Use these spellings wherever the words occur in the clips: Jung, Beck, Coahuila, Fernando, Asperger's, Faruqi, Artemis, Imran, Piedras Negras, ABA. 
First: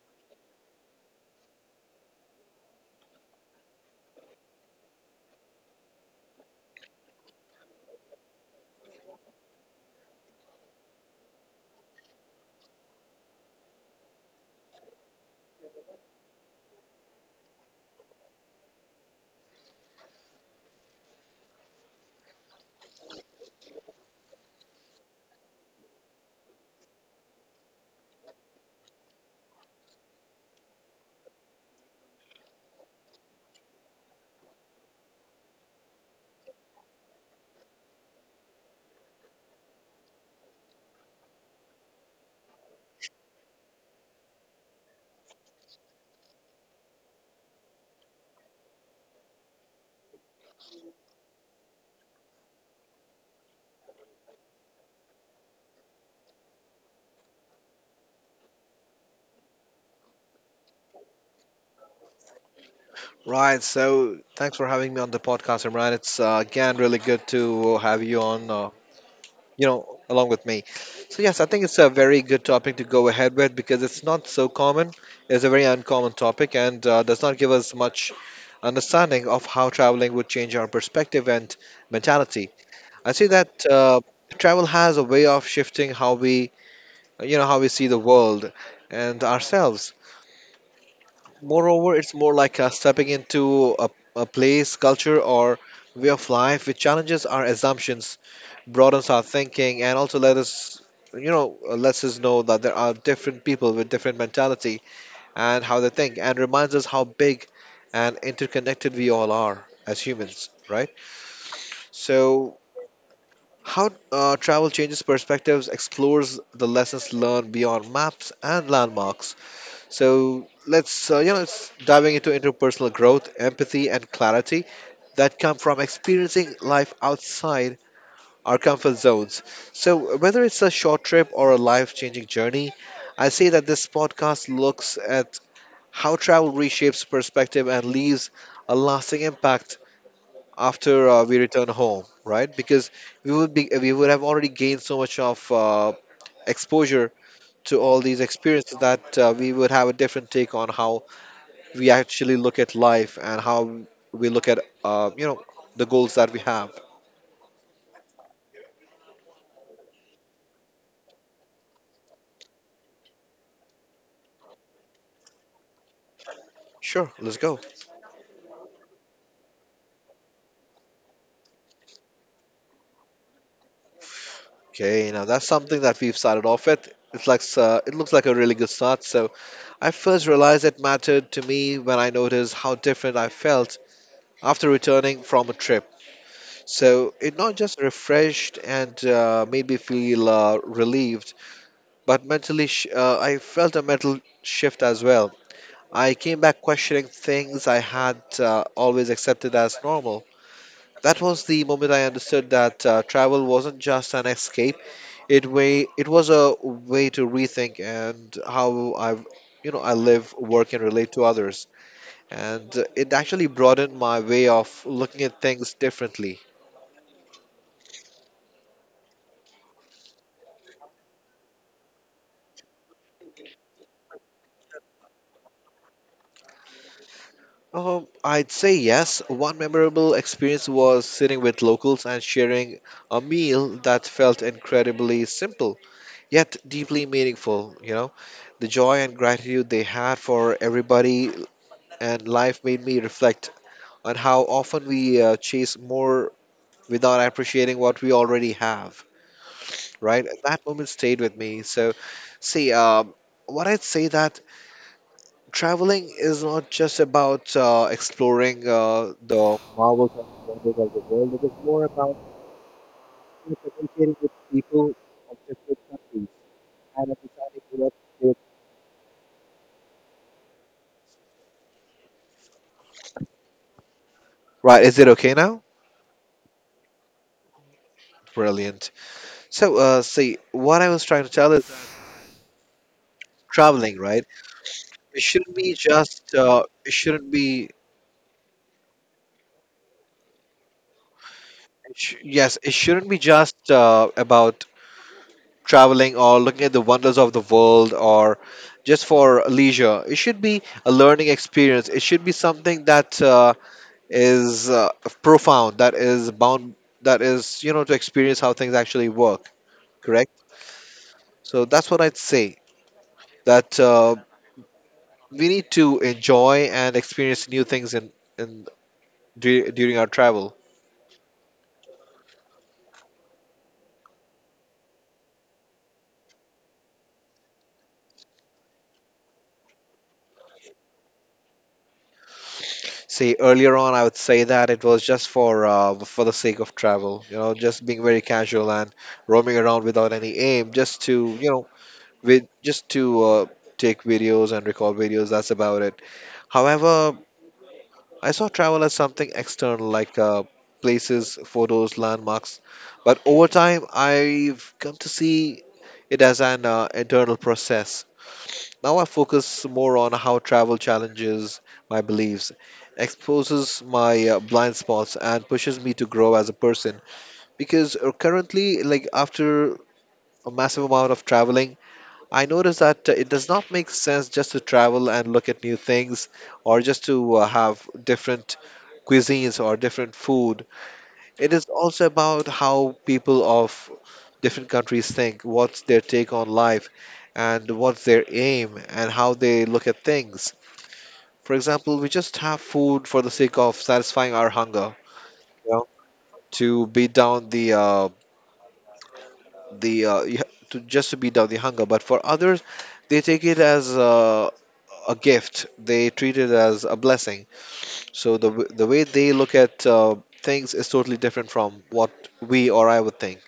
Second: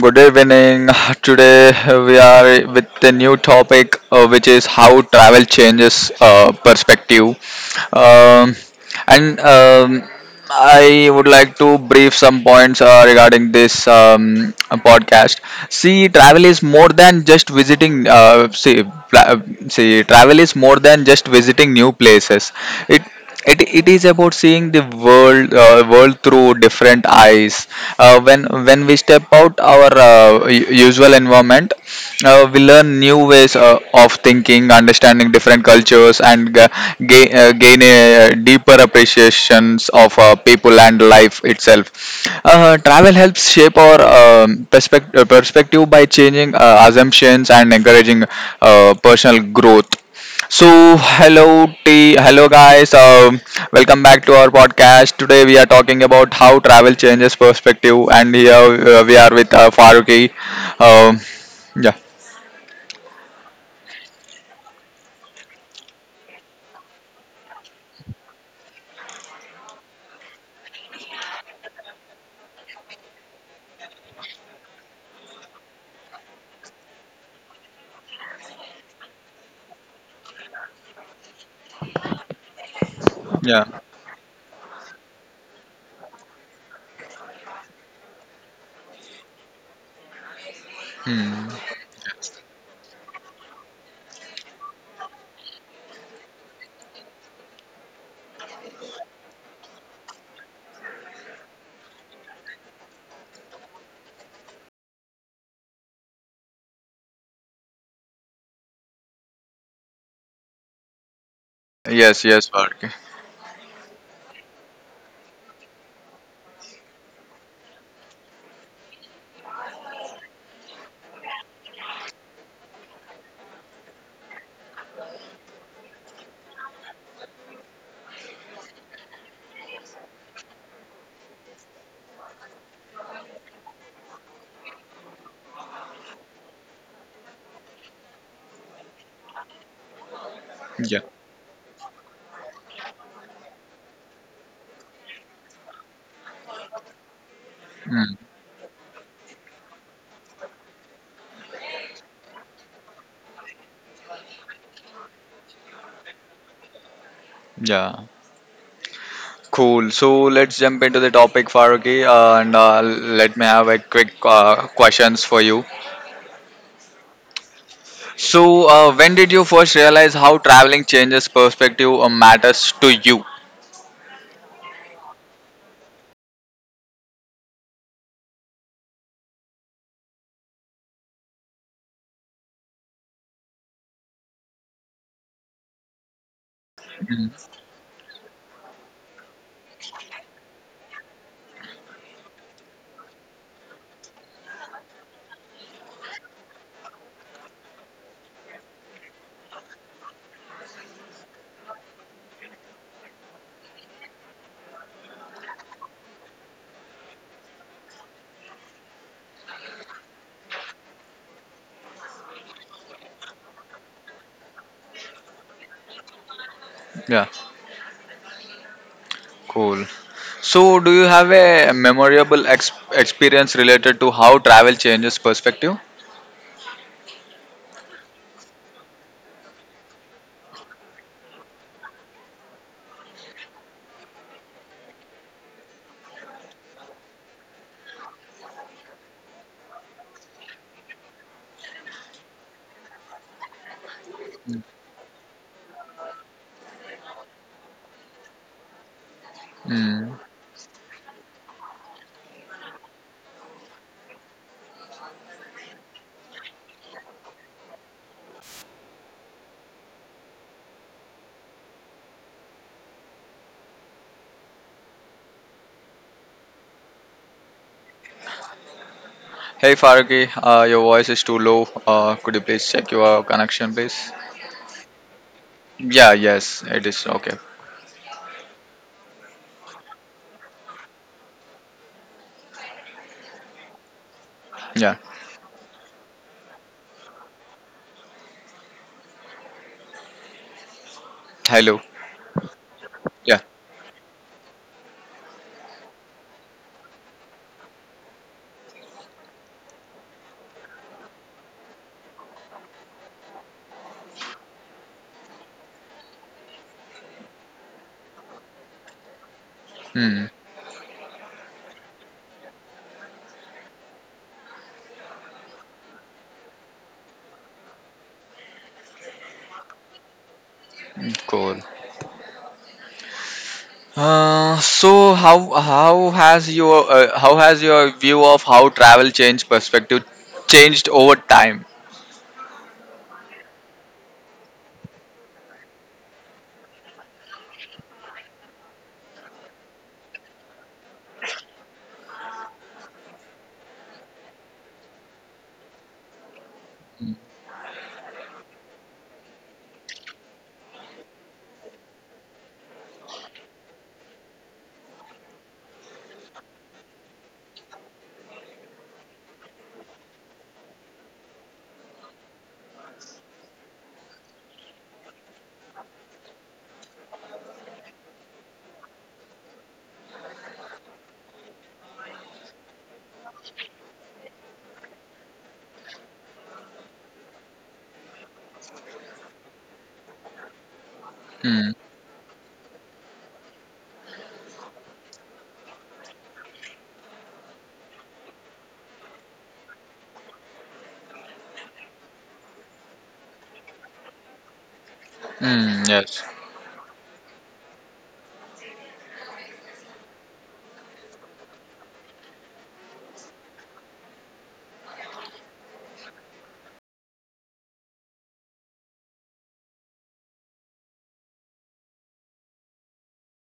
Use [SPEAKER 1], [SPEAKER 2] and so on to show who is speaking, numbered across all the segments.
[SPEAKER 1] good evening. Today we are with a new topic, which is how travel changes perspective. Um, and I would like to brief some points regarding this podcast. See, travel is more than just visiting. See, pla- See, travel is more than just visiting new places. It it is about seeing the world through different eyes. When we step out our usual environment, we learn new ways of thinking, understanding different cultures, and gain a deeper appreciations of people and life itself. Travel helps shape our perspective by changing assumptions and encouraging personal growth. So hello, t- hello guys. Welcome back to our podcast. Today we are talking about how travel changes perspective, and here we are with Faruqi. Um, yeah,
[SPEAKER 2] Right. So thanks for having me on the podcast, Imran. It's again really good to have you on. Along with me. So yes, I think it's a very good topic to go ahead with because it's not so common. It's a very uncommon topic and does not give us much understanding of how traveling would change our perspective and mentality. I see
[SPEAKER 1] yeah,
[SPEAKER 2] that travel has a way of shifting how we see the world and ourselves. Moreover, it's more like stepping into a place, culture, or way of life which challenges our assumptions, broadens our thinking, and also lets us know that there are different people with different mentality and how they think, and reminds us how big and interconnected we all are as humans, right?
[SPEAKER 1] yes, yes,
[SPEAKER 2] So,
[SPEAKER 1] Faruqi.
[SPEAKER 2] how travel changes perspectives, explores the lessons learned beyond maps and landmarks, so let's it's diving into interpersonal growth, empathy, and clarity that come from experiencing life outside our comfort zones. So whether it's a short trip or a life-changing journey, I say that this podcast looks at how travel reshapes perspective and leaves a lasting impact
[SPEAKER 1] Yeah,
[SPEAKER 2] after we return home, right? Because we would have already gained so much of exposure to all
[SPEAKER 1] mm,
[SPEAKER 2] these experiences that we would have a different take on how we actually look at life and how we look at uh, you know the goals that we have.
[SPEAKER 1] yeah. Cool. So let's jump into the topic, Faruqi, and let me have a quick questions for you.
[SPEAKER 2] Sure, let's go.
[SPEAKER 1] So, when did you first realize how traveling changes perspective or matters to you?
[SPEAKER 2] Okay, now that's something that we've started off with. It's like it looks like a really good start. So I first realized it mattered to me when I noticed how different I felt after returning from a trip. So it not just refreshed and made me feel relieved, but I felt a mental shift as well. I came back questioning things I had always accepted as normal. That was the moment I understood that travel wasn't just an escape. It was a way to rethink and how I live, work, and relate to others. And it actually broadened my way of looking at things differently.
[SPEAKER 1] Cool. So, do you have a memorable experience related to how travel changes perspective?
[SPEAKER 2] I'd say yes. One memorable experience was sitting with locals and sharing a meal that felt incredibly simple, yet deeply meaningful. The joy and gratitude they had for everybody and life made me reflect on how often we chase more without appreciating what we already have.
[SPEAKER 1] Hmm.
[SPEAKER 2] Right, that moment stayed with me. So, see, what I'd say that traveling is not just about exploring the marvels and wonders of the world. It is more about communicating with people of different countries and understanding what they.
[SPEAKER 1] Hey, Faruqi, your voice is too low. Could you please check your connection, please?
[SPEAKER 2] Right, is it okay now?
[SPEAKER 1] Yeah, yes, it is okay.
[SPEAKER 2] Brilliant. So, see, what I was trying to tell is that traveling, right?
[SPEAKER 1] Yeah.
[SPEAKER 2] It shouldn't be just. It shouldn't be.
[SPEAKER 1] Hello.
[SPEAKER 2] Yes, it shouldn't be
[SPEAKER 1] Yeah.
[SPEAKER 2] just about traveling or looking at the wonders of the world or just for leisure. It should be a learning experience. It should be something that is profound. That is bound. That is to experience how things actually work.
[SPEAKER 1] Hmm.
[SPEAKER 2] Correct. So that's what I'd say. That we need to enjoy and experience new things in in during our travel.
[SPEAKER 1] Cool. So how has your view of how travel change perspective changed over time?
[SPEAKER 2] See, earlier on, I would say that it was just for for the sake of travel, just being very casual and roaming around without any aim, just to with just to uh, take videos and record videos. That's about it. However, I saw travel as something external, like places, photos, landmarks. But over time, I've come to see it as an internal process. Now I focus more on how travel challenges my beliefs, exposes my blind spots, and pushes me to grow as a person. Because currently, like after a massive amount of traveling, I notice that it does not make sense just to travel and look at new things or just to have different cuisines or different food. It is
[SPEAKER 1] Hmm.
[SPEAKER 2] also about how people of different countries think, what's their take on life, and what's their aim, and how they look at things. For example, we just have food for the sake of satisfying our hunger, you
[SPEAKER 1] Hmm.
[SPEAKER 2] know,
[SPEAKER 1] Yes.
[SPEAKER 2] to beat down the you ha- to just to beat down the hunger. But for others, they take it as a gift. They treat it as a blessing. So the way they look at things is totally different from what we or I would think.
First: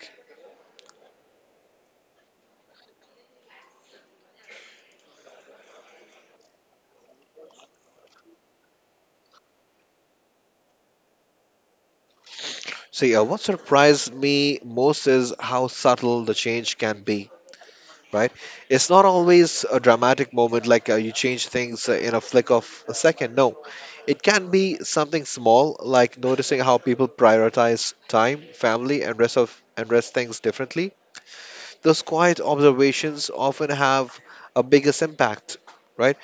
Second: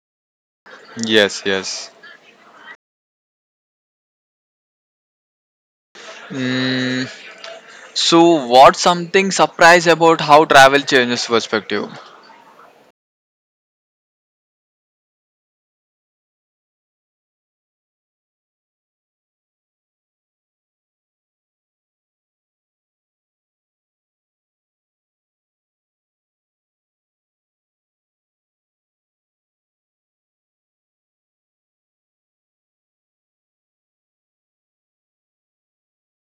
[SPEAKER 1] Yes. Yes. Mm, so, what's something surprise about how travel changes perspective?
[SPEAKER 2] So yeah, what surprised me most is how subtle the change can be, right? It's not always a dramatic moment like you change things in a flick of a second. No, it can be something small like noticing how people prioritize time, family, and rest of and rest things differently. Those quiet observations often have a biggest impact, right?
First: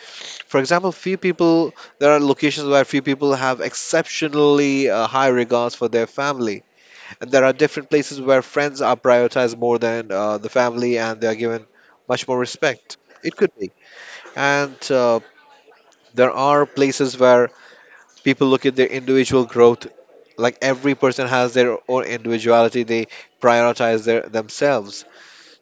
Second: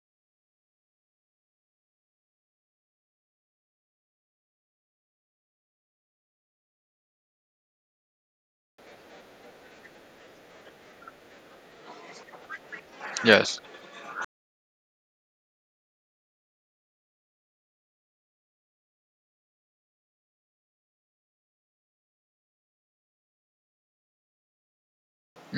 [SPEAKER 2] For example, few people there are locations where few people have exceptionally high regards for their family, and there are different places where friends are prioritized more than the family and they are given much more respect. It could
[SPEAKER 1] Yes.
[SPEAKER 2] be. And there are places where people look at their individual growth. Like every person has their own individuality, they prioritize their themselves.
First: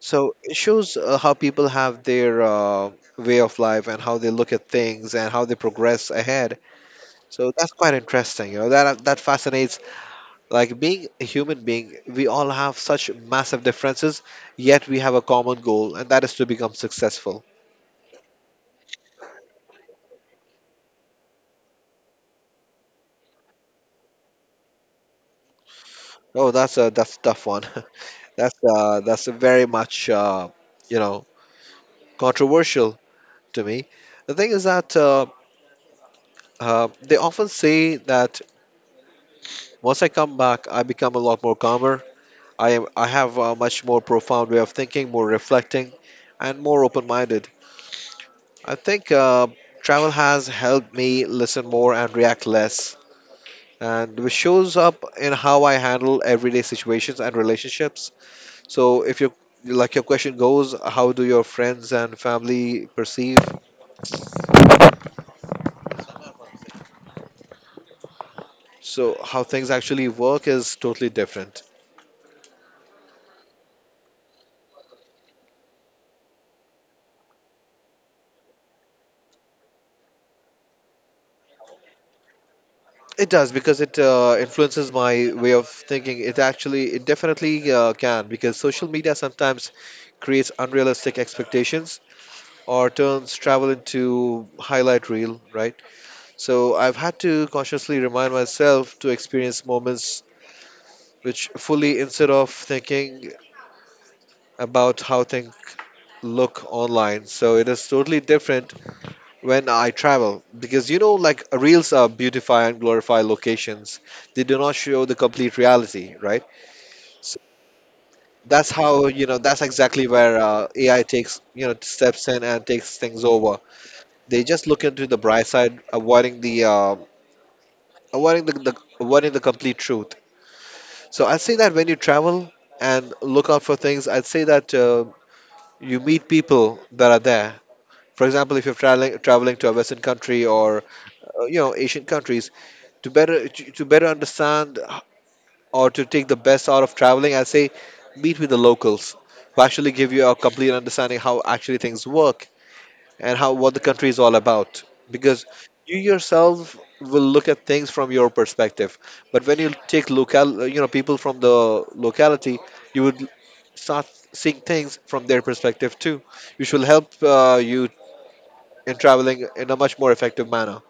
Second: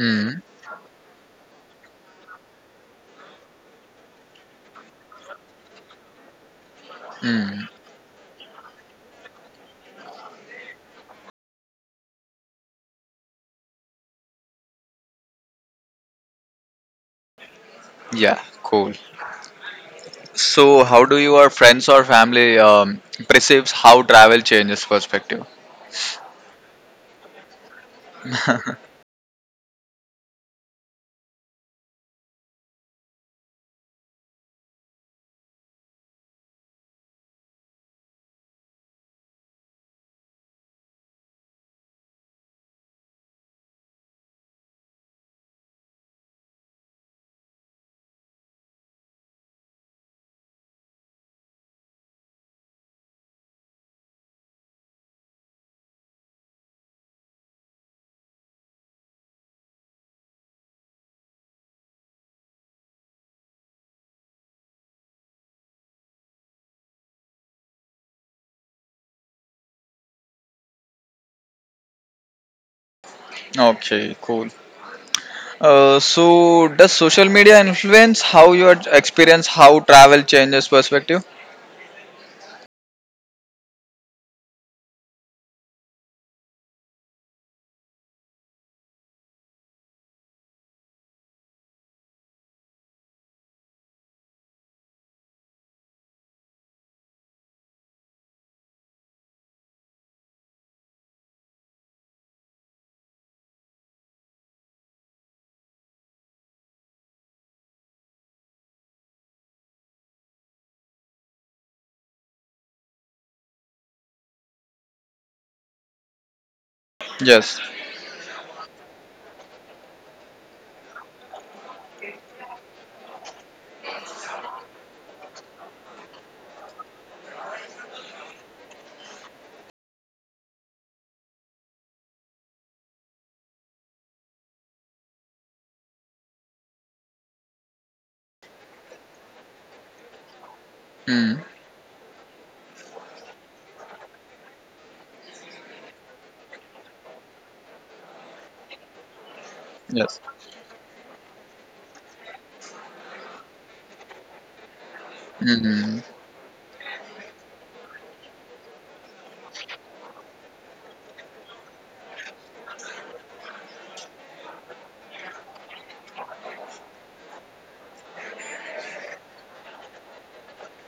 [SPEAKER 2] So it shows how people have their way of life and how they look at things and how they progress ahead. So that's quite interesting. You know that fascinates, like, being a human being, we all have such massive differences, yet we have a common goal, and that is to become successful.
[SPEAKER 1] Yeah. Cool. So, how do your friends or family perceives how travel changes perspective?
[SPEAKER 2] Oh, that's a tough one. That's a very much you know controversial to me. The thing is that they often say that once I come back, I become a lot more calmer. I have a much more profound way of thinking, more reflecting, and more open-minded. I think travel has helped me listen more and react less. And which shows up in how I handle everyday situations and relationships. So if you, like your question goes, how do your friends and family perceive? So how things actually work is totally different.
[SPEAKER 1] Okay. Cool. So, does social media influence how you experience how travel changes perspective?
[SPEAKER 2] It does because it influences my way of thinking. It definitely can, because social media sometimes creates unrealistic expectations or turns travel into highlight reel, right? So I've had to consciously remind myself to experience moments which fully instead of thinking about how things look online. So it is totally different when I travel because like reels are beautify and glorify locations. They do not show the complete reality, right? So
[SPEAKER 1] Yes.
[SPEAKER 2] that's how you know. That's exactly where AI takes steps in and takes things over. They just look into the bright side, avoiding the, the avoiding the complete truth. So I'd say that when you travel and look out for things, I'd say that. You meet people that are there. For example, if you're traveling to a Western country or
[SPEAKER 1] Mm.
[SPEAKER 2] Asian countries, to better to better understand or to take the best out of traveling, I say meet with the locals who actually give
[SPEAKER 1] Yes.
[SPEAKER 2] you a complete understanding how actually things work and how what the country is all about, because
[SPEAKER 1] Hmm.
[SPEAKER 2] you yourself will look at things from your perspective, but when you take local people from the locality you would start seeing things from their perspective too, which will help you in traveling in a much more effective manner.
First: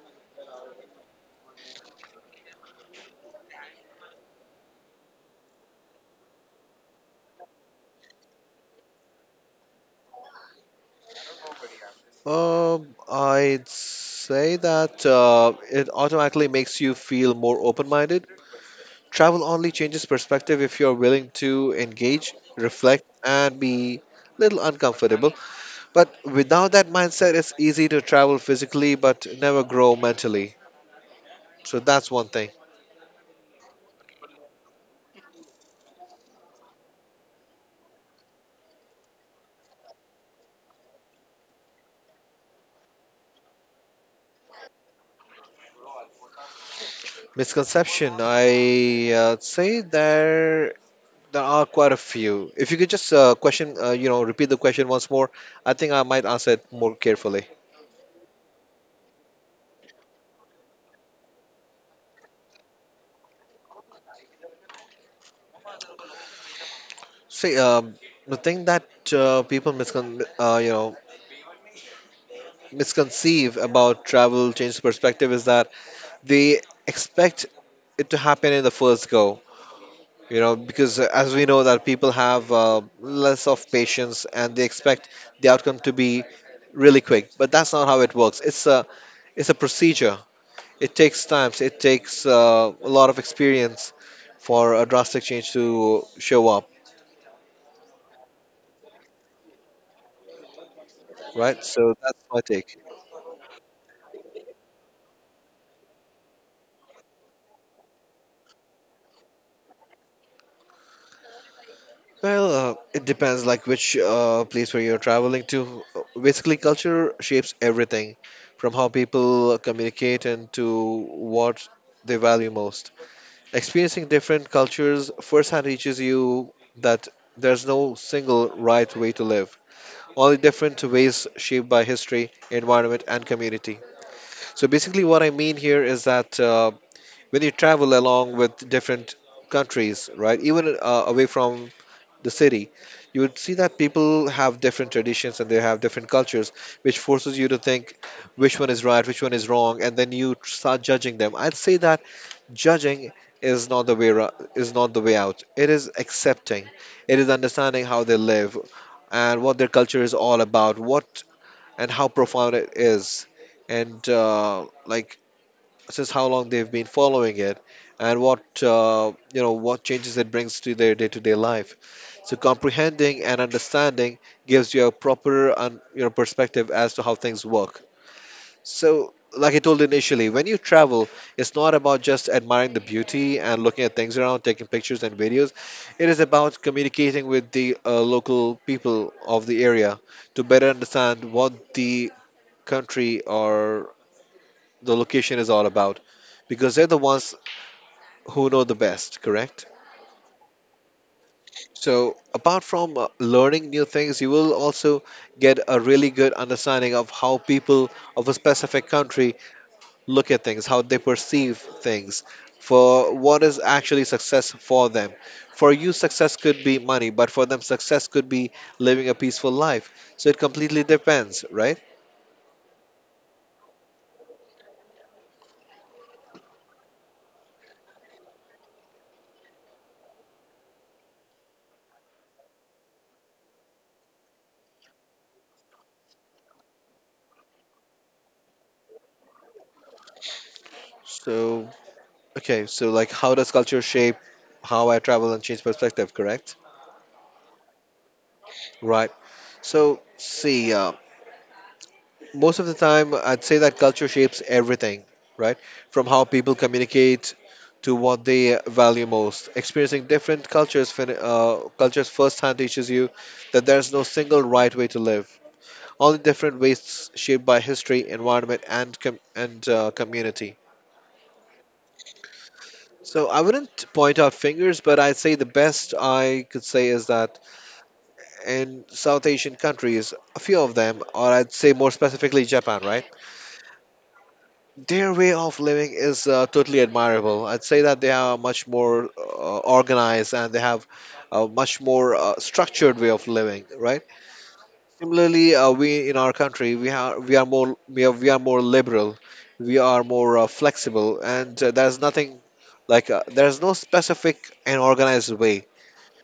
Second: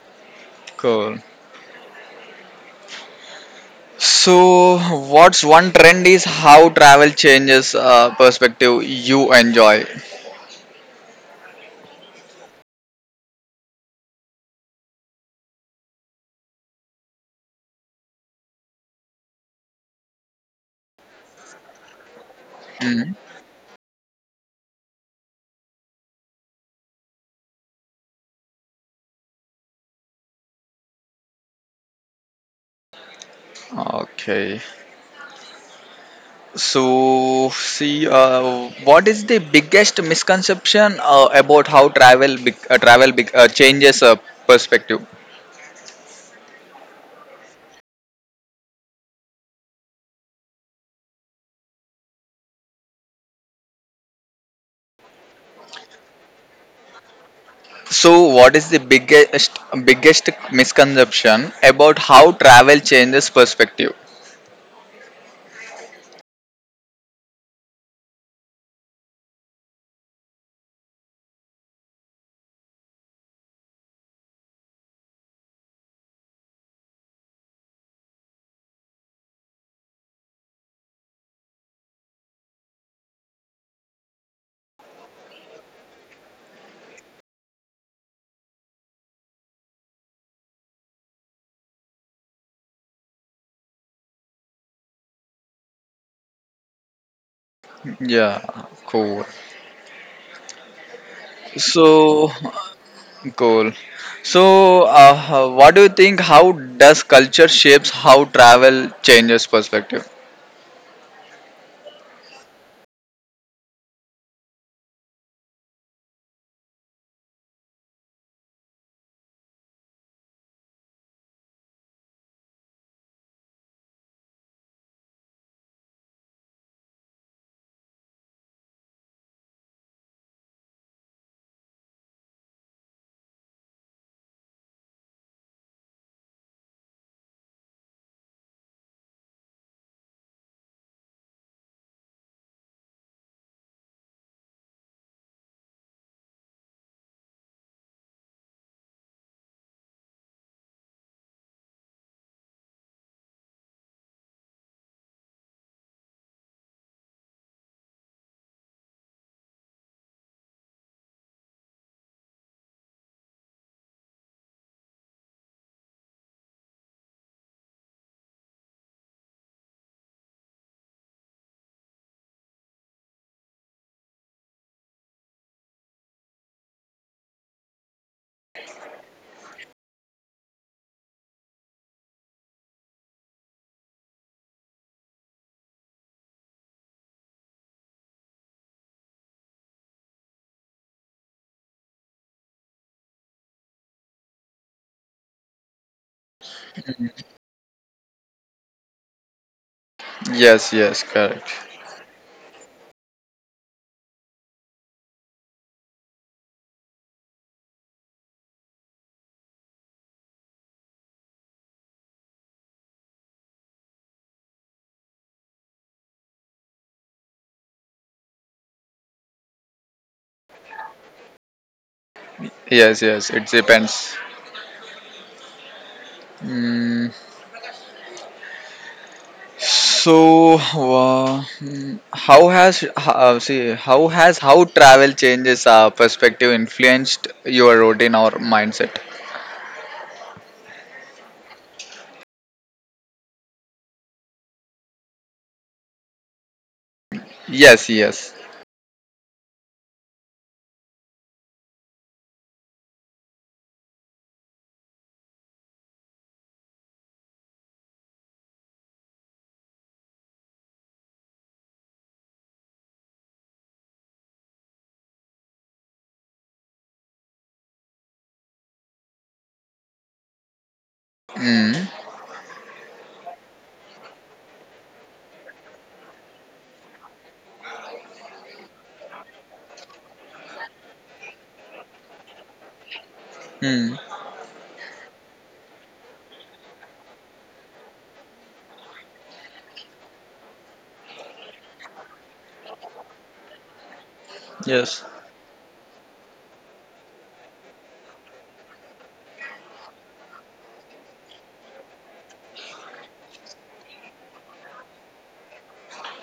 [SPEAKER 1] Cool. So, what's one trend is how travel changes perspective you enjoy?
[SPEAKER 2] I'd say that it automatically makes you feel more open-minded. Travel only changes perspective if you're willing to engage, reflect, and be a little uncomfortable. But without that mindset, it's easy to travel physically but never grow mentally. So that's one thing.
[SPEAKER 1] Okay. So, see, what is the biggest misconception about how travel bec- changes perspective?
[SPEAKER 2] Misconception, I say there are quite a few. If you could just repeat the question once more, I think I might answer it more carefully.
[SPEAKER 1] So, what is the biggest misconception about how travel changes perspective?
[SPEAKER 2] See, the thing that people misconceive about travel change perspective is that they expect it to happen in the first go, because as we know that people have less of patience and they expect the outcome to be really quick, but that's not how it works. It's a procedure. It takes times. It takes a lot of experience for a drastic change to show up.
[SPEAKER 1] Yeah, cool.
[SPEAKER 2] Right, so that's
[SPEAKER 1] So,
[SPEAKER 2] my take.
[SPEAKER 1] cool. So, what do you think? How does culture shapes how travel changes perspective?
[SPEAKER 2] Well, it depends, like which place where you're traveling to. Basically culture shapes everything, from how people communicate and to what they value most. Experiencing different cultures firsthand teaches you that there's no single right way to live, only different ways shaped by history, environment, and community. So basically, what I mean here is that when you travel along with different countries, right, even away from the city, you would see that people have different traditions and they have different cultures, which forces you to think which one is right, which one is wrong, and then you start judging them. I'd say that judging is not the way is not the way out. It is accepting, it is understanding how they live and what their culture is all about, what and how profound it is, and like, since how long they've been following it, and what what changes it brings to their day-to-day life. So comprehending and understanding gives you a proper you know, perspective as to how things work. So, like I told initially, when you travel, it's not about just admiring the beauty and looking at things around, taking pictures and videos. It is about communicating with the local people of the area to better understand what the country or the location is all about, because they're the ones who know the best, correct?
[SPEAKER 1] Yes, yes, correct.
[SPEAKER 2] So, apart from learning new things, you will also get a really good understanding of how people of a specific country look at things, how they perceive things, for what is actually success for them. For you, success could be money, but for them, success could be living a peaceful life. So it completely depends, right?
[SPEAKER 1] Yes, yes, it depends. Mm, so, how has how travel changes our perspective influenced your routine or mindset?
[SPEAKER 2] So, okay, so like how does culture shape how I travel and change perspective, correct?
[SPEAKER 1] Yes, yes.
[SPEAKER 2] Right. So, see, most of the time I'd say that culture shapes everything, right, from how people communicate to what they value most. Experiencing different cultures firsthand teaches you that there's no single right way to live, only different ways shaped by history, environment, and community.
[SPEAKER 1] Mm,
[SPEAKER 2] So I wouldn't point out fingers, but I'd say the best I could say is that in South Asian countries, a few of them, or I'd say more specifically Japan, right?
[SPEAKER 1] mm,
[SPEAKER 2] Their way of living is totally admirable. I'd say that they are much more organized and they have a much more structured way of living, right?
[SPEAKER 1] yes.
[SPEAKER 2] Similarly, we in our country, we are more liberal, we are more flexible, and there's nothing like there's no specific and organized way,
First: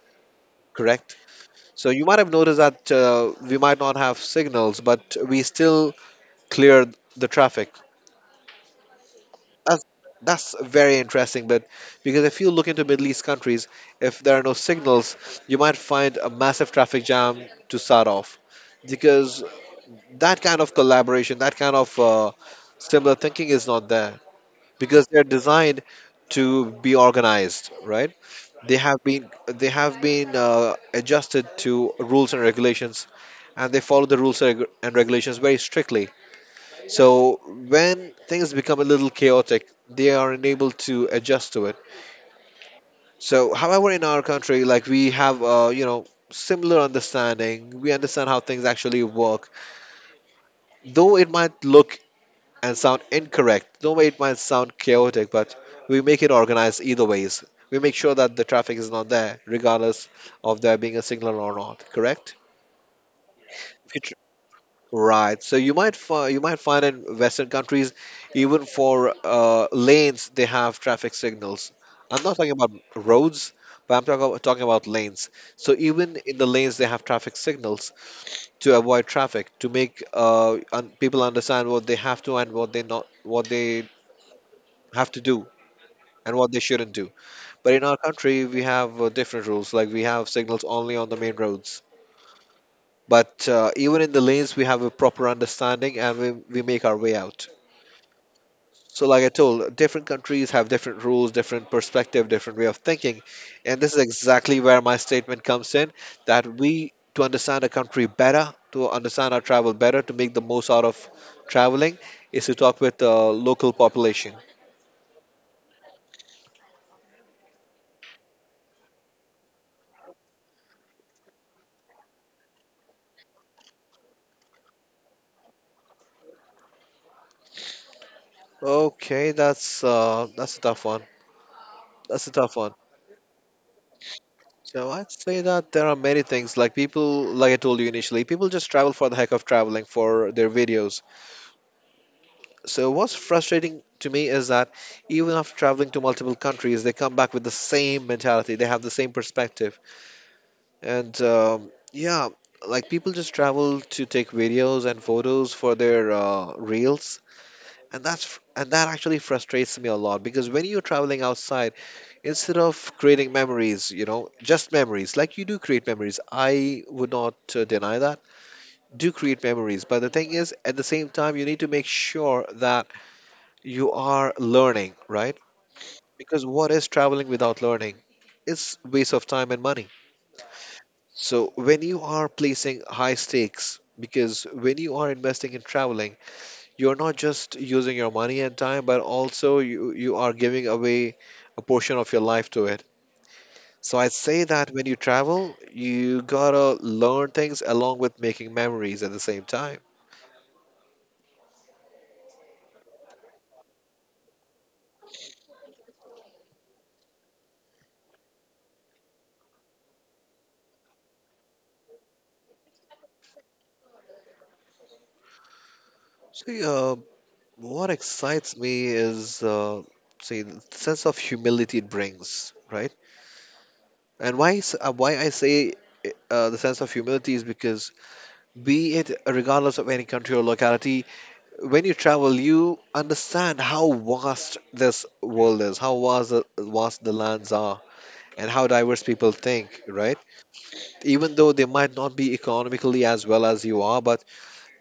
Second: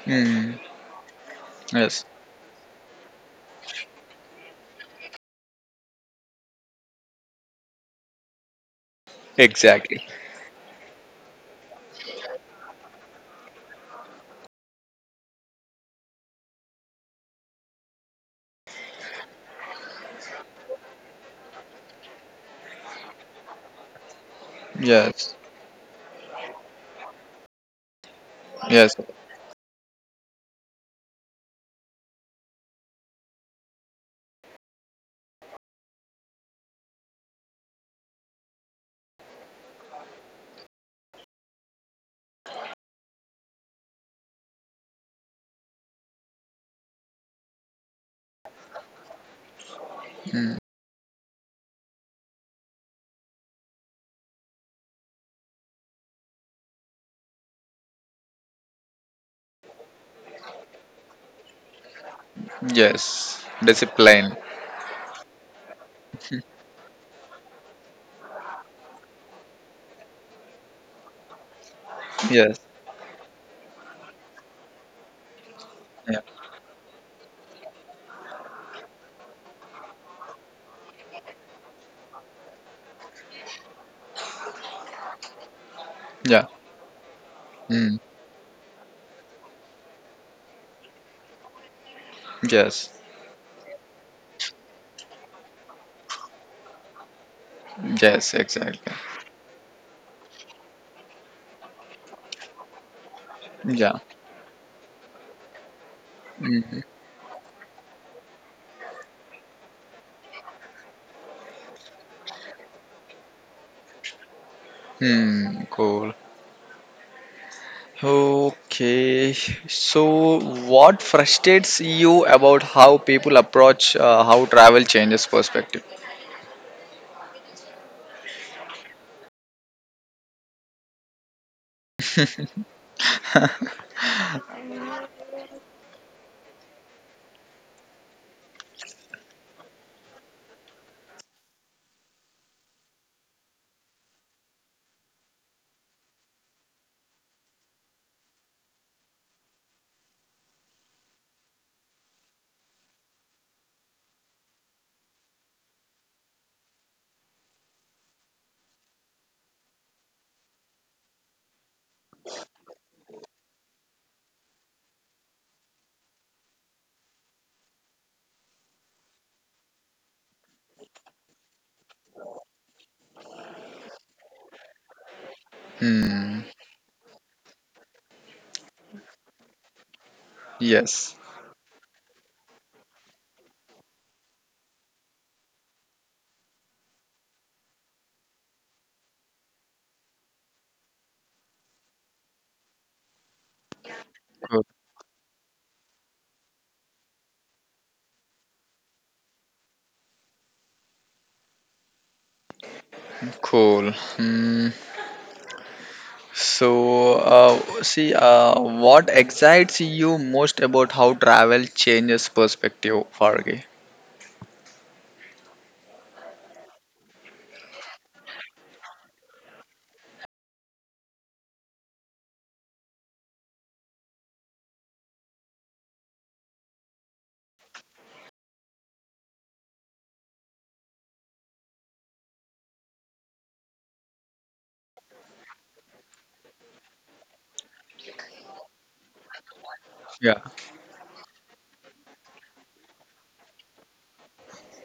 [SPEAKER 1] Mm,
[SPEAKER 2] correct? So you
[SPEAKER 1] yes.
[SPEAKER 2] might have noticed that we might not have signals, but we still clear the traffic. That's
[SPEAKER 1] Exactly.
[SPEAKER 2] that's very interesting, but because if you look into Middle East countries, if there are no signals, you might find a massive traffic jam to start off, because that kind of collaboration, that kind of similar thinking is not there, because they're
[SPEAKER 1] Yes.
[SPEAKER 2] designed to be organized, right? They
[SPEAKER 1] Yes.
[SPEAKER 2] have been they have been adjusted to rules and regulations, and they follow the rules and regulations very strictly. So when things become a little chaotic, they are unable to adjust to it. So, however, in our country, like we have, similar understanding. We understand how things actually work,
[SPEAKER 1] Mm,
[SPEAKER 2] though it might look and sound incorrect. Though it might sound chaotic, but we make it organized either ways. We make sure that the traffic is not there, regardless of there being a signal or not. Correct?
[SPEAKER 1] yes. Discipline.
[SPEAKER 2] Right. So you might find in Western countries, even for lanes, they have traffic signals. I'm not talking
[SPEAKER 1] Yes.
[SPEAKER 2] about roads, but I'm talking about lanes. So even
[SPEAKER 1] Yeah.
[SPEAKER 2] in the lanes, they have traffic signals to avoid traffic, to make un people understand what they have to and what they not what they have to do and
[SPEAKER 1] Yeah.
[SPEAKER 2] what they shouldn't do. But in
[SPEAKER 1] Mm,
[SPEAKER 2] our country, we have different rules. Like we have signals only on the main roads.
[SPEAKER 1] yes.
[SPEAKER 2] But even in the lanes, we have a proper understanding and we make our way out.
[SPEAKER 1] Yes. Exactly.
[SPEAKER 2] So, like I told, different countries have different rules, different perspective, different way of thinking. And this
[SPEAKER 1] Yeah.
[SPEAKER 2] is exactly where my statement comes in, that we, to understand a country better, to understand our travel better, to make the most out of traveling, is to talk with the local population.
[SPEAKER 1] Hmm. Cool. Okay, so what frustrates you about how people approach, how travel changes perspective?
[SPEAKER 2] Okay, that's a tough one. That's a tough one. So I'd say that there are many things, like people, like I told you initially, people just travel for the heck of traveling for their videos. So what's frustrating to me is that even after traveling to multiple countries, they come back with the same mentality. They have the same perspective, and yeah, like people just travel to take videos and photos for their reels, and that actually frustrates me a lot, because when you're traveling outside, instead of creating memories, you know, just memories, like you do create memories. I would not deny that. Do create memories, but the thing is, at the same time, you need to make sure that you are learning, right?
[SPEAKER 1] Hmm.
[SPEAKER 2] Because what is traveling without learning? It's waste of time and money.
[SPEAKER 1] Yes.
[SPEAKER 2] So when you are placing high stakes, because when you are investing in traveling, you're not just using your money and time, but also you are giving away a portion of your life to it. So I'd say
[SPEAKER 1] Cool.
[SPEAKER 2] that when you travel, you gotta learn things along with making memories at the same time.
[SPEAKER 1] Cool. Hmm. So, what excites you most about how travel changes perspective, Farge?
[SPEAKER 2] So yeah, what excites me is, say, the sense of humility it brings, right? And why I say the sense of humility is because, be it regardless of any country or locality, when you travel, you understand how vast this world is, how vast the lands are, and how diverse people think, right?
[SPEAKER 1] Yeah.
[SPEAKER 2] Even though they might not be economically as well as you are, but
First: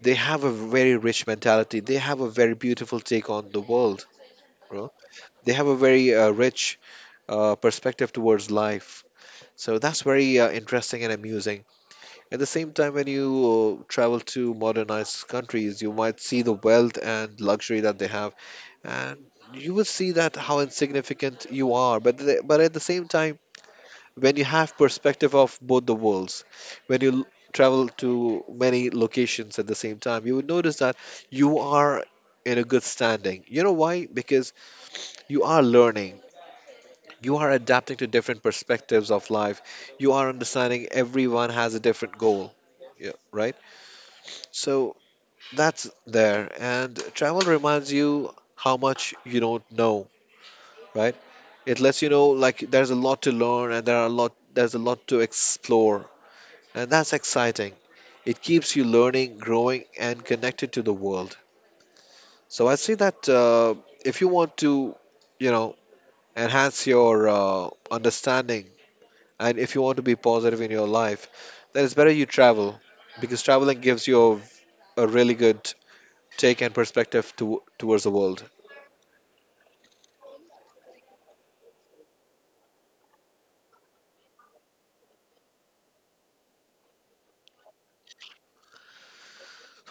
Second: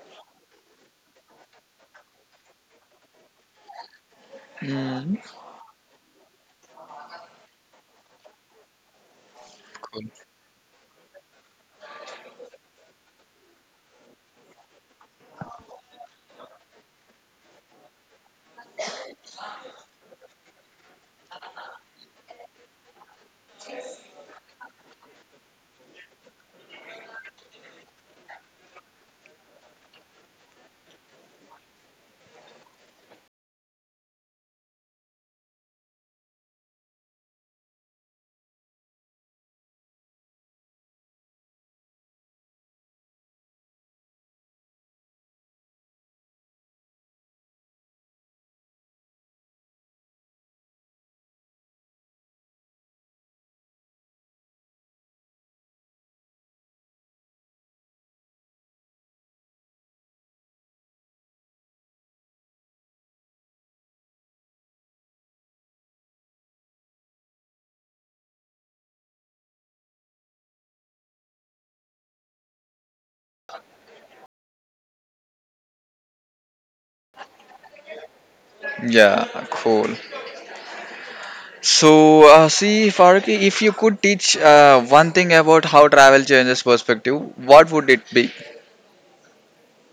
[SPEAKER 2] they have a very rich mentality. They have a very beautiful take on the world.
[SPEAKER 1] Hmm.
[SPEAKER 2] They have a very rich perspective towards life. So that's
[SPEAKER 1] Cool.
[SPEAKER 2] very interesting and amusing. At the same time, when you travel to modernized countries, you might see the wealth and luxury that they have, and you will see that how insignificant you are. But at the same time, when you have perspective of both the worlds, when you travel to many locations at the same time, you would notice that you are in a good standing. You know why? Because you are learning, you are adapting to different perspectives of life, you are understanding everyone has a different goal, yeah, right. So that's there, and travel reminds you how much you don't know, right. It lets you know, like there's a lot to learn, and there's a lot to explore, and that's exciting. It keeps you learning, growing, and connected to the world. So I see that if you want to you know enhance your understanding, and if you want to be positive in your life, then it's better you travel, because traveling gives you a really good take and perspective towards the world.
[SPEAKER 1] Yeah, cool. So, Farooq, if you could teach one thing about how travel changes perspective, what would it be?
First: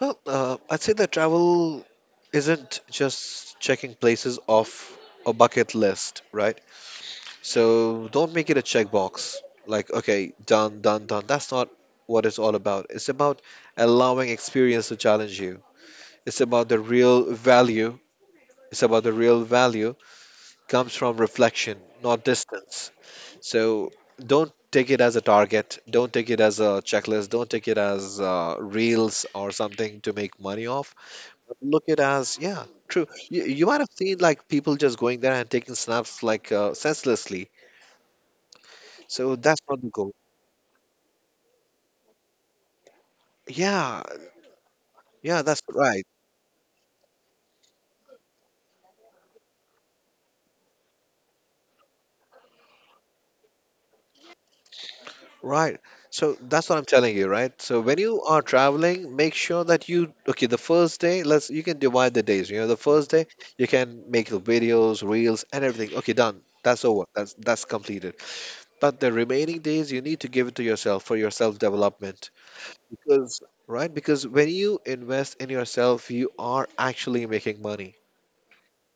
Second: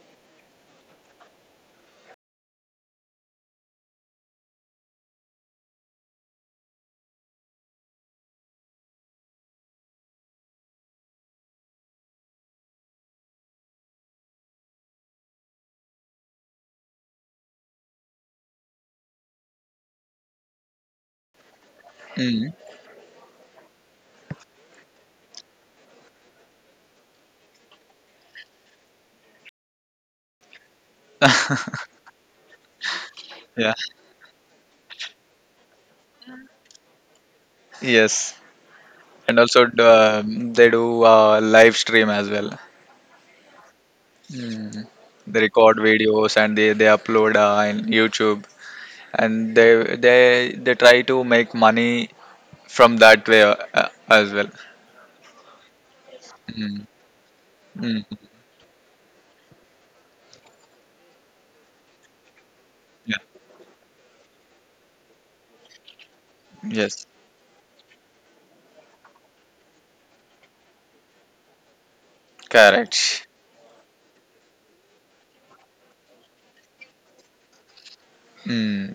[SPEAKER 2] Well, I'd say that travel isn't just checking places off a bucket list, right? So don't make it a checkbox. Like, okay, done, done, done. That's not what it's all about. It's about allowing experience to challenge you. It's about the real value. It's about the real value comes from reflection, not
[SPEAKER 1] Mm.
[SPEAKER 2] distance. So don't take it as a target. Don't take it as a checklist. Don't take it as reels or something to make money off. Look it as, yeah, true. You
[SPEAKER 1] Yeah.
[SPEAKER 2] might have seen like people just going there and taking snaps like senselessly.
[SPEAKER 1] Yes.
[SPEAKER 2] So
[SPEAKER 1] And
[SPEAKER 2] that's
[SPEAKER 1] also,
[SPEAKER 2] not the goal.
[SPEAKER 1] they do live stream as well.
[SPEAKER 2] Yeah,
[SPEAKER 1] Mm.
[SPEAKER 2] yeah,
[SPEAKER 1] They
[SPEAKER 2] that's
[SPEAKER 1] record
[SPEAKER 2] right.
[SPEAKER 1] videos and they upload, in YouTube, and they try to make money from that way, uh, as well.
[SPEAKER 2] Right. So that's what I'm
[SPEAKER 1] Mm.
[SPEAKER 2] telling you, right? So when
[SPEAKER 1] Mm.
[SPEAKER 2] you are traveling, make sure that you okay, the first day, let's you can divide the days. You know, the first
[SPEAKER 1] Yeah.
[SPEAKER 2] day you can make the videos, reels, and everything. Okay, done. That's over.
[SPEAKER 1] Yes.
[SPEAKER 2] That's that's completed. But the remaining days you need to give it to yourself for your self-development.
[SPEAKER 1] Correct.
[SPEAKER 2] Because, right? Because when you invest in yourself, you are actually making money.
[SPEAKER 1] Mm.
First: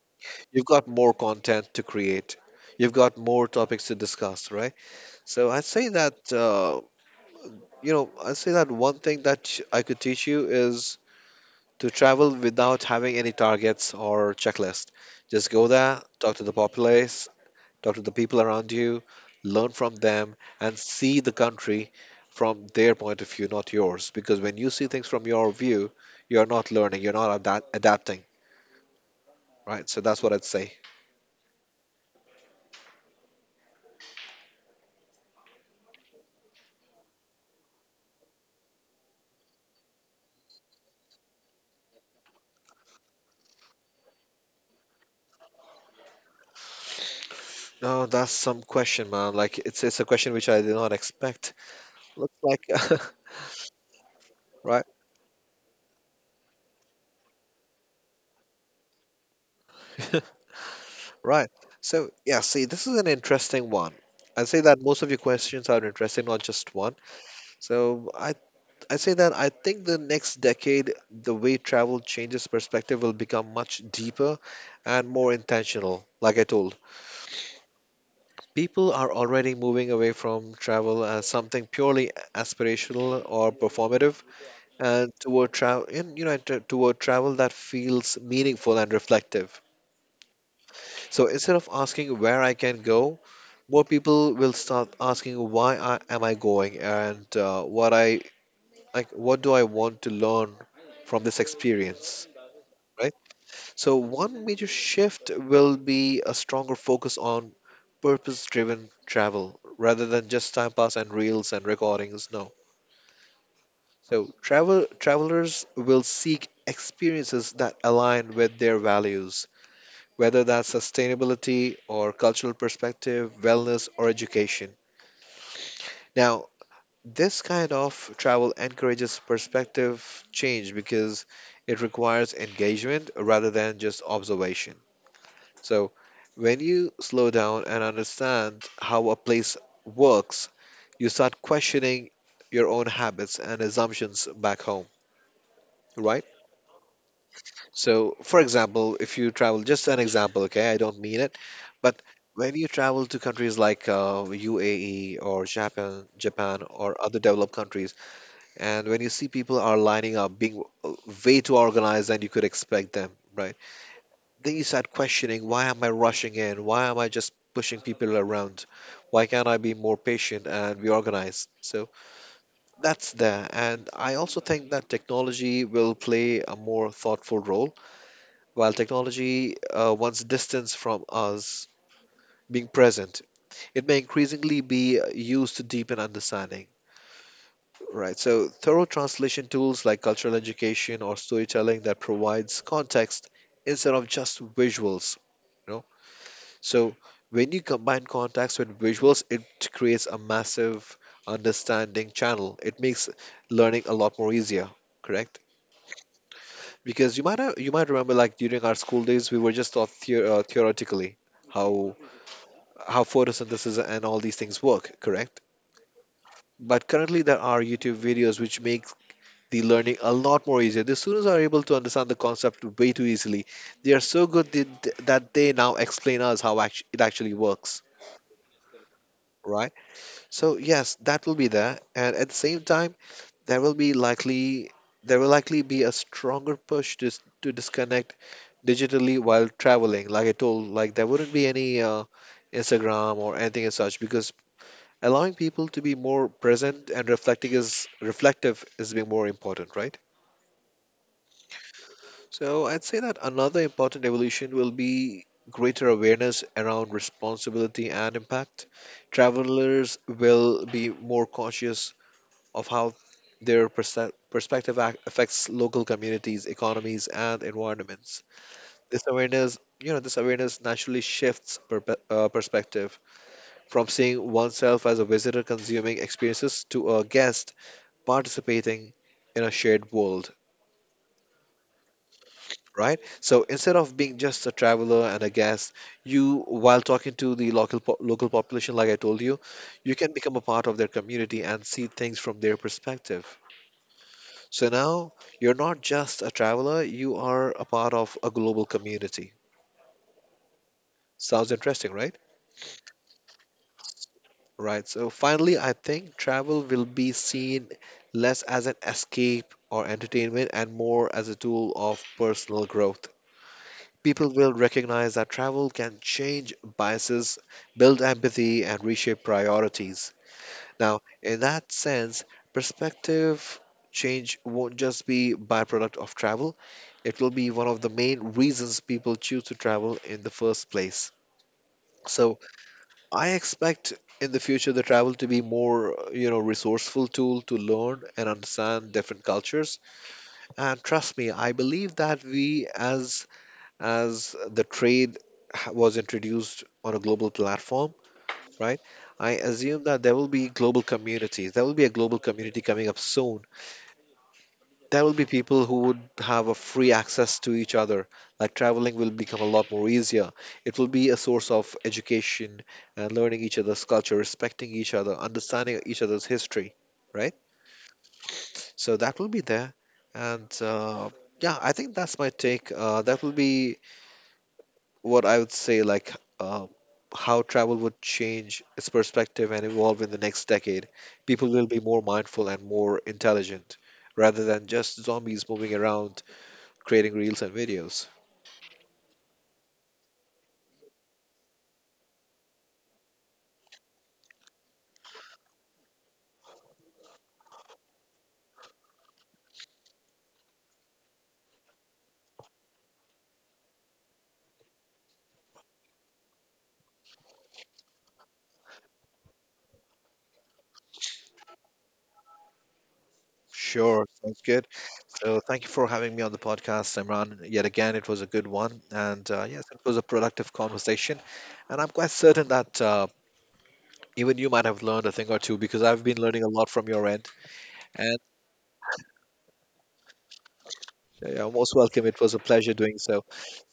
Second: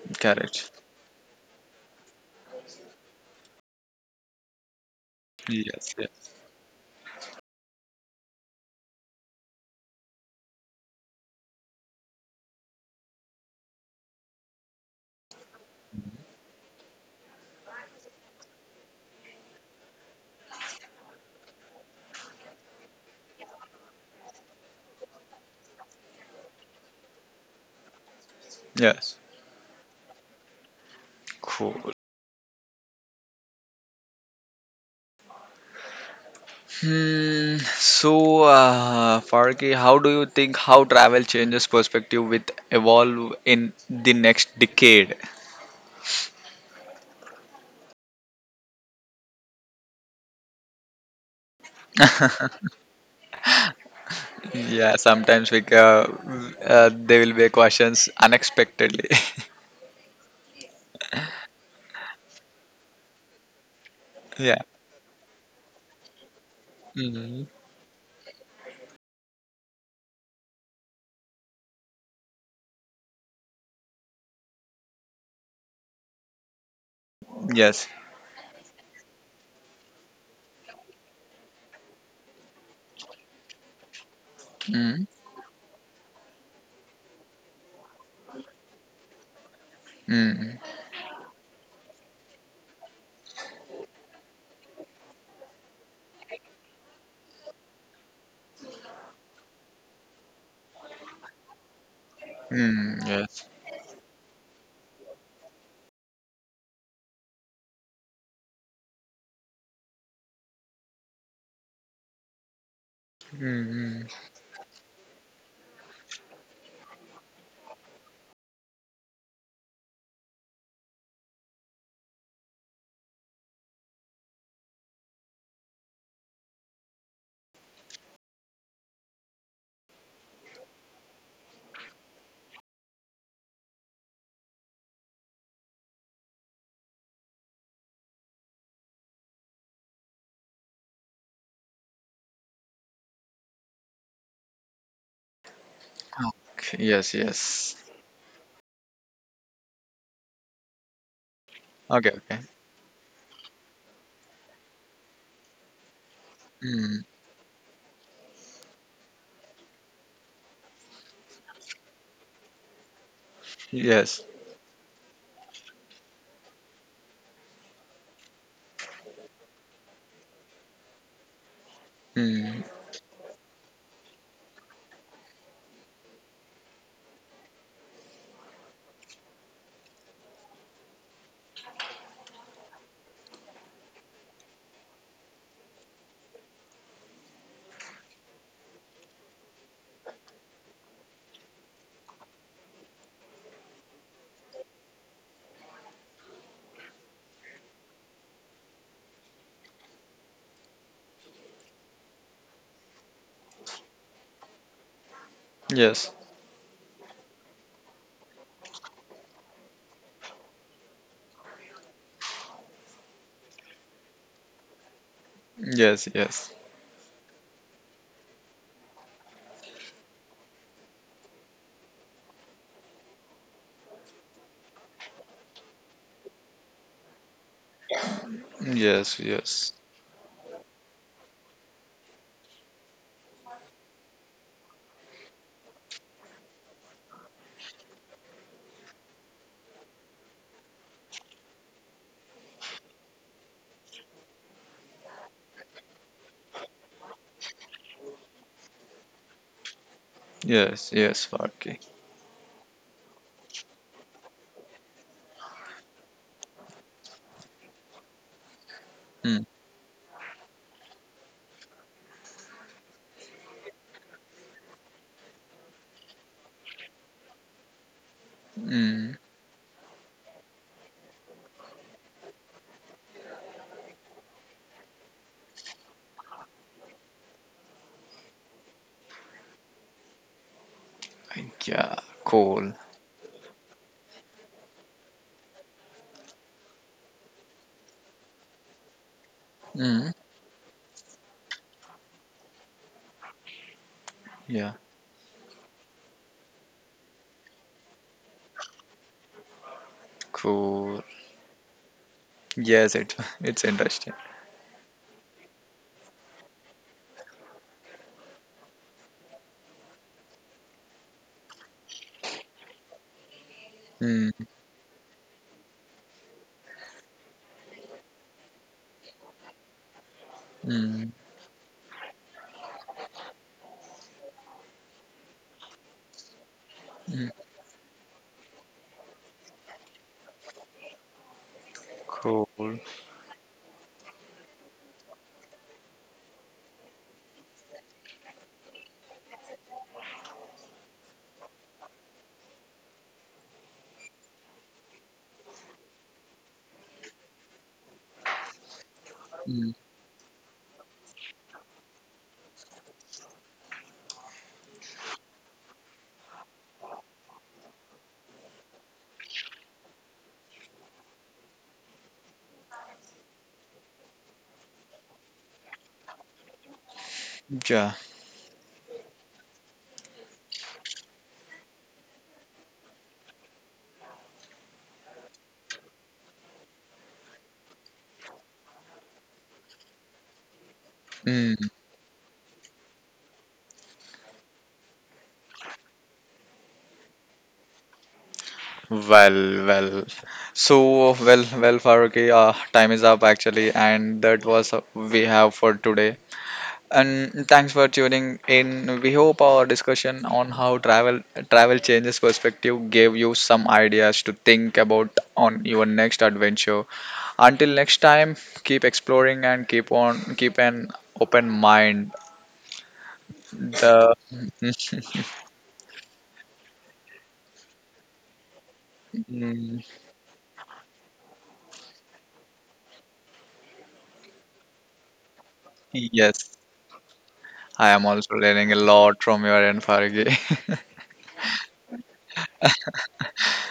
[SPEAKER 2] You've
[SPEAKER 1] Correct.
[SPEAKER 2] got more content to create. You've got more topics to discuss, right? So I'd say
[SPEAKER 1] Yes.
[SPEAKER 2] that
[SPEAKER 1] Yes.
[SPEAKER 2] you know, I'd say that one thing that I could teach you is to travel without having any targets or checklist. Just go there, talk to the populace, talk to the people around you, learn from them, and see the country from their point of view, not yours. Because when you see things from your view, you're not learning, you're not adapting,
[SPEAKER 1] Yes.
[SPEAKER 2] right? So that's what I'd say.
[SPEAKER 1] Cool. Hmm. So, Farki, how do you think how travel changes perspective with evolve in the next decade?
[SPEAKER 2] No, that's some question, man. Like it's a question which I did not expect. Looks like, right?
[SPEAKER 1] Yeah, sometimes we there will be questions unexpectedly.
[SPEAKER 2] Right. So, yeah, see, this is an interesting one. I
[SPEAKER 1] Yeah.
[SPEAKER 2] say that most of your questions are interesting, not just one.
[SPEAKER 1] Mhm.
[SPEAKER 2] So, I say that I think the next decade, the way travel changes perspective will become much deeper and more intentional. Like I told,
[SPEAKER 1] Yes.
[SPEAKER 2] people are already moving away from travel as something purely aspirational or performative,
[SPEAKER 1] Mm.
[SPEAKER 2] and toward travel, toward travel that feels meaningful and reflective. So, instead of asking where I can go, what people will start asking, why I, am I going, and what I like, what do I want to learn from this experience,
[SPEAKER 1] Mm.
[SPEAKER 2] right?
[SPEAKER 1] Yes.
[SPEAKER 2] So one major shift will be a stronger focus on purpose-driven travel rather than just time pass and reels and recordings. No,
[SPEAKER 1] Mm.
[SPEAKER 2] so travelers will seek experiences that align with their values, whether that's sustainability or cultural perspective, wellness or education. Now, this kind of travel encourages perspective change because it requires engagement rather than just observation. So, when you slow down and understand how a place works, you start questioning your own habits and assumptions back home, right?
[SPEAKER 1] Yes. Yes.
[SPEAKER 2] So, for example, if you travel, just an example, okay, I don't mean it, but
[SPEAKER 1] Okay. Okay.
[SPEAKER 2] when you travel to countries like UAE or Japan, or
[SPEAKER 1] Mm.
[SPEAKER 2] other developed countries, and when you see people are lining up, being way too organized than you could expect them, right?
[SPEAKER 1] Yes.
[SPEAKER 2] Then you start questioning, why am I rushing in? Why am I just pushing people around? Why can't I be more patient and be organized? So
[SPEAKER 1] Mm.
[SPEAKER 2] that's there. And I also think that technology will play a more thoughtful role. While technology, once distanced from us, being present, it may increasingly be used to deepen understanding. Right. So thorough translation tools like cultural education or storytelling that provides context instead of just visuals. You know? So when you combine context with visuals, it creates a massive understanding channel. It makes learning a lot more easier, correct?
[SPEAKER 1] Yes.
[SPEAKER 2] Because you might have, you might remember like during our school days we were just taught theoretically how how photosynthesis and all these things work, correct?
[SPEAKER 1] Yes. Yes.
[SPEAKER 2] But currently there are YouTube videos which make the learning a lot more easier. The students are able to understand the concept way too easily. They are so good that they now explain us how it actually works,
[SPEAKER 1] Yes.
[SPEAKER 2] right?
[SPEAKER 1] Yes.
[SPEAKER 2] So yes, that will be there, and at the same time, there will be likely there will likely be a stronger push to to disconnect digitally while traveling. Like I told, like there wouldn't be any Instagram or anything as such because allowing people to be more present and reflecting is reflective is being more important, right?
[SPEAKER 1] Yes. Yes. Farki.
[SPEAKER 2] So I'd say that another important evolution will be greater awareness around responsibility and impact.
[SPEAKER 1] Mm.
[SPEAKER 2] Travelers will be more conscious of how their perspective affects local communities, economies, and environments.
[SPEAKER 1] Mm.
[SPEAKER 2] This awareness naturally shifts perpe perspective from seeing oneself as a visitor consuming experiences to a guest participating in a shared world,
[SPEAKER 1] Yeah. Cool.
[SPEAKER 2] right? So instead of being just a traveler and a guest, you, while talking to the local population, like I told you, you can
[SPEAKER 1] Mm.
[SPEAKER 2] become a part of their community and see things from their perspective. So
[SPEAKER 1] Yeah.
[SPEAKER 2] now you're not just a traveler; you are a part of a global community.
[SPEAKER 1] Cool.
[SPEAKER 2] Sounds interesting, right?
[SPEAKER 1] Yes, it it's interesting.
[SPEAKER 2] Right. So finally, I think travel will be seen less as an escape or entertainment and more as a tool of personal growth. People will
[SPEAKER 1] Mm.
[SPEAKER 2] recognize that travel can change biases, build empathy, and reshape priorities. Now,
[SPEAKER 1] Mm.
[SPEAKER 2] in that sense, perspective change won't just be byproduct of travel, it will be one of the main reasons people choose to travel in the first place. So
[SPEAKER 1] Cool.
[SPEAKER 2] I expect in the future the travel to be more, you know, resourceful tool to learn and understand different cultures. And trust me, I believe that we as the trade was introduced on a global platform, right? I
[SPEAKER 1] Mm.
[SPEAKER 2] assume that there will be global communities. There will be a global community coming up soon. There will be people who would have a free access to each other. Like traveling will become a lot more easier. It will be a source of education and learning each other's culture, respecting each other, understanding each other's history, right?
[SPEAKER 1] Yeah.
[SPEAKER 2] So that will be there. And yeah, I think that's my take. That will be what I would say, like how travel would change its perspective and evolve in the next decade. People
[SPEAKER 1] Mm.
[SPEAKER 2] will be more mindful and more intelligent rather than just zombies moving around creating reels and videos.
[SPEAKER 1] Well, well. So, well, well, Faruqi, time is up actually, and that was we have for today. And thanks for tuning in. We hope our discussion on how travel changes perspective gave you some ideas to think about on your next adventure. Until next time, keep exploring and keep an open mind.
[SPEAKER 2] Sure,
[SPEAKER 1] The
[SPEAKER 2] sounds good. So, thank you for having me on the podcast, Imran. Yet again, it was a good one. And yes, it
[SPEAKER 1] mm,
[SPEAKER 2] was a productive conversation. And I'm quite certain that even you might have learned a thing or two because I've been learning a
[SPEAKER 1] yes,
[SPEAKER 2] lot from your end.
[SPEAKER 1] I am
[SPEAKER 2] And
[SPEAKER 1] also learning a lot from your end, Fargi.
[SPEAKER 2] yeah, you're most welcome. It was a pleasure doing so.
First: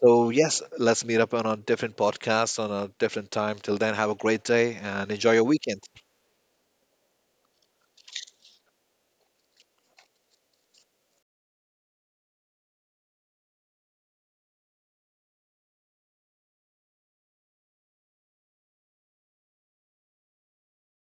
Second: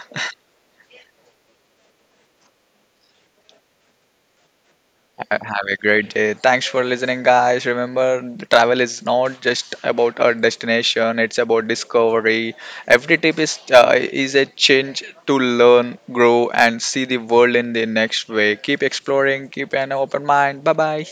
[SPEAKER 2] So, yes, let's meet up on a different podcast on a different time. Till then, have a great day and enjoy your
[SPEAKER 1] Have a
[SPEAKER 2] weekend.
[SPEAKER 1] great day. Thanks for listening, guys. Remember, travel is not just about our destination; it's about discovery. Every trip is a change to learn, grow, and see the world in the next way. Keep exploring. Keep an open mind. Bye bye.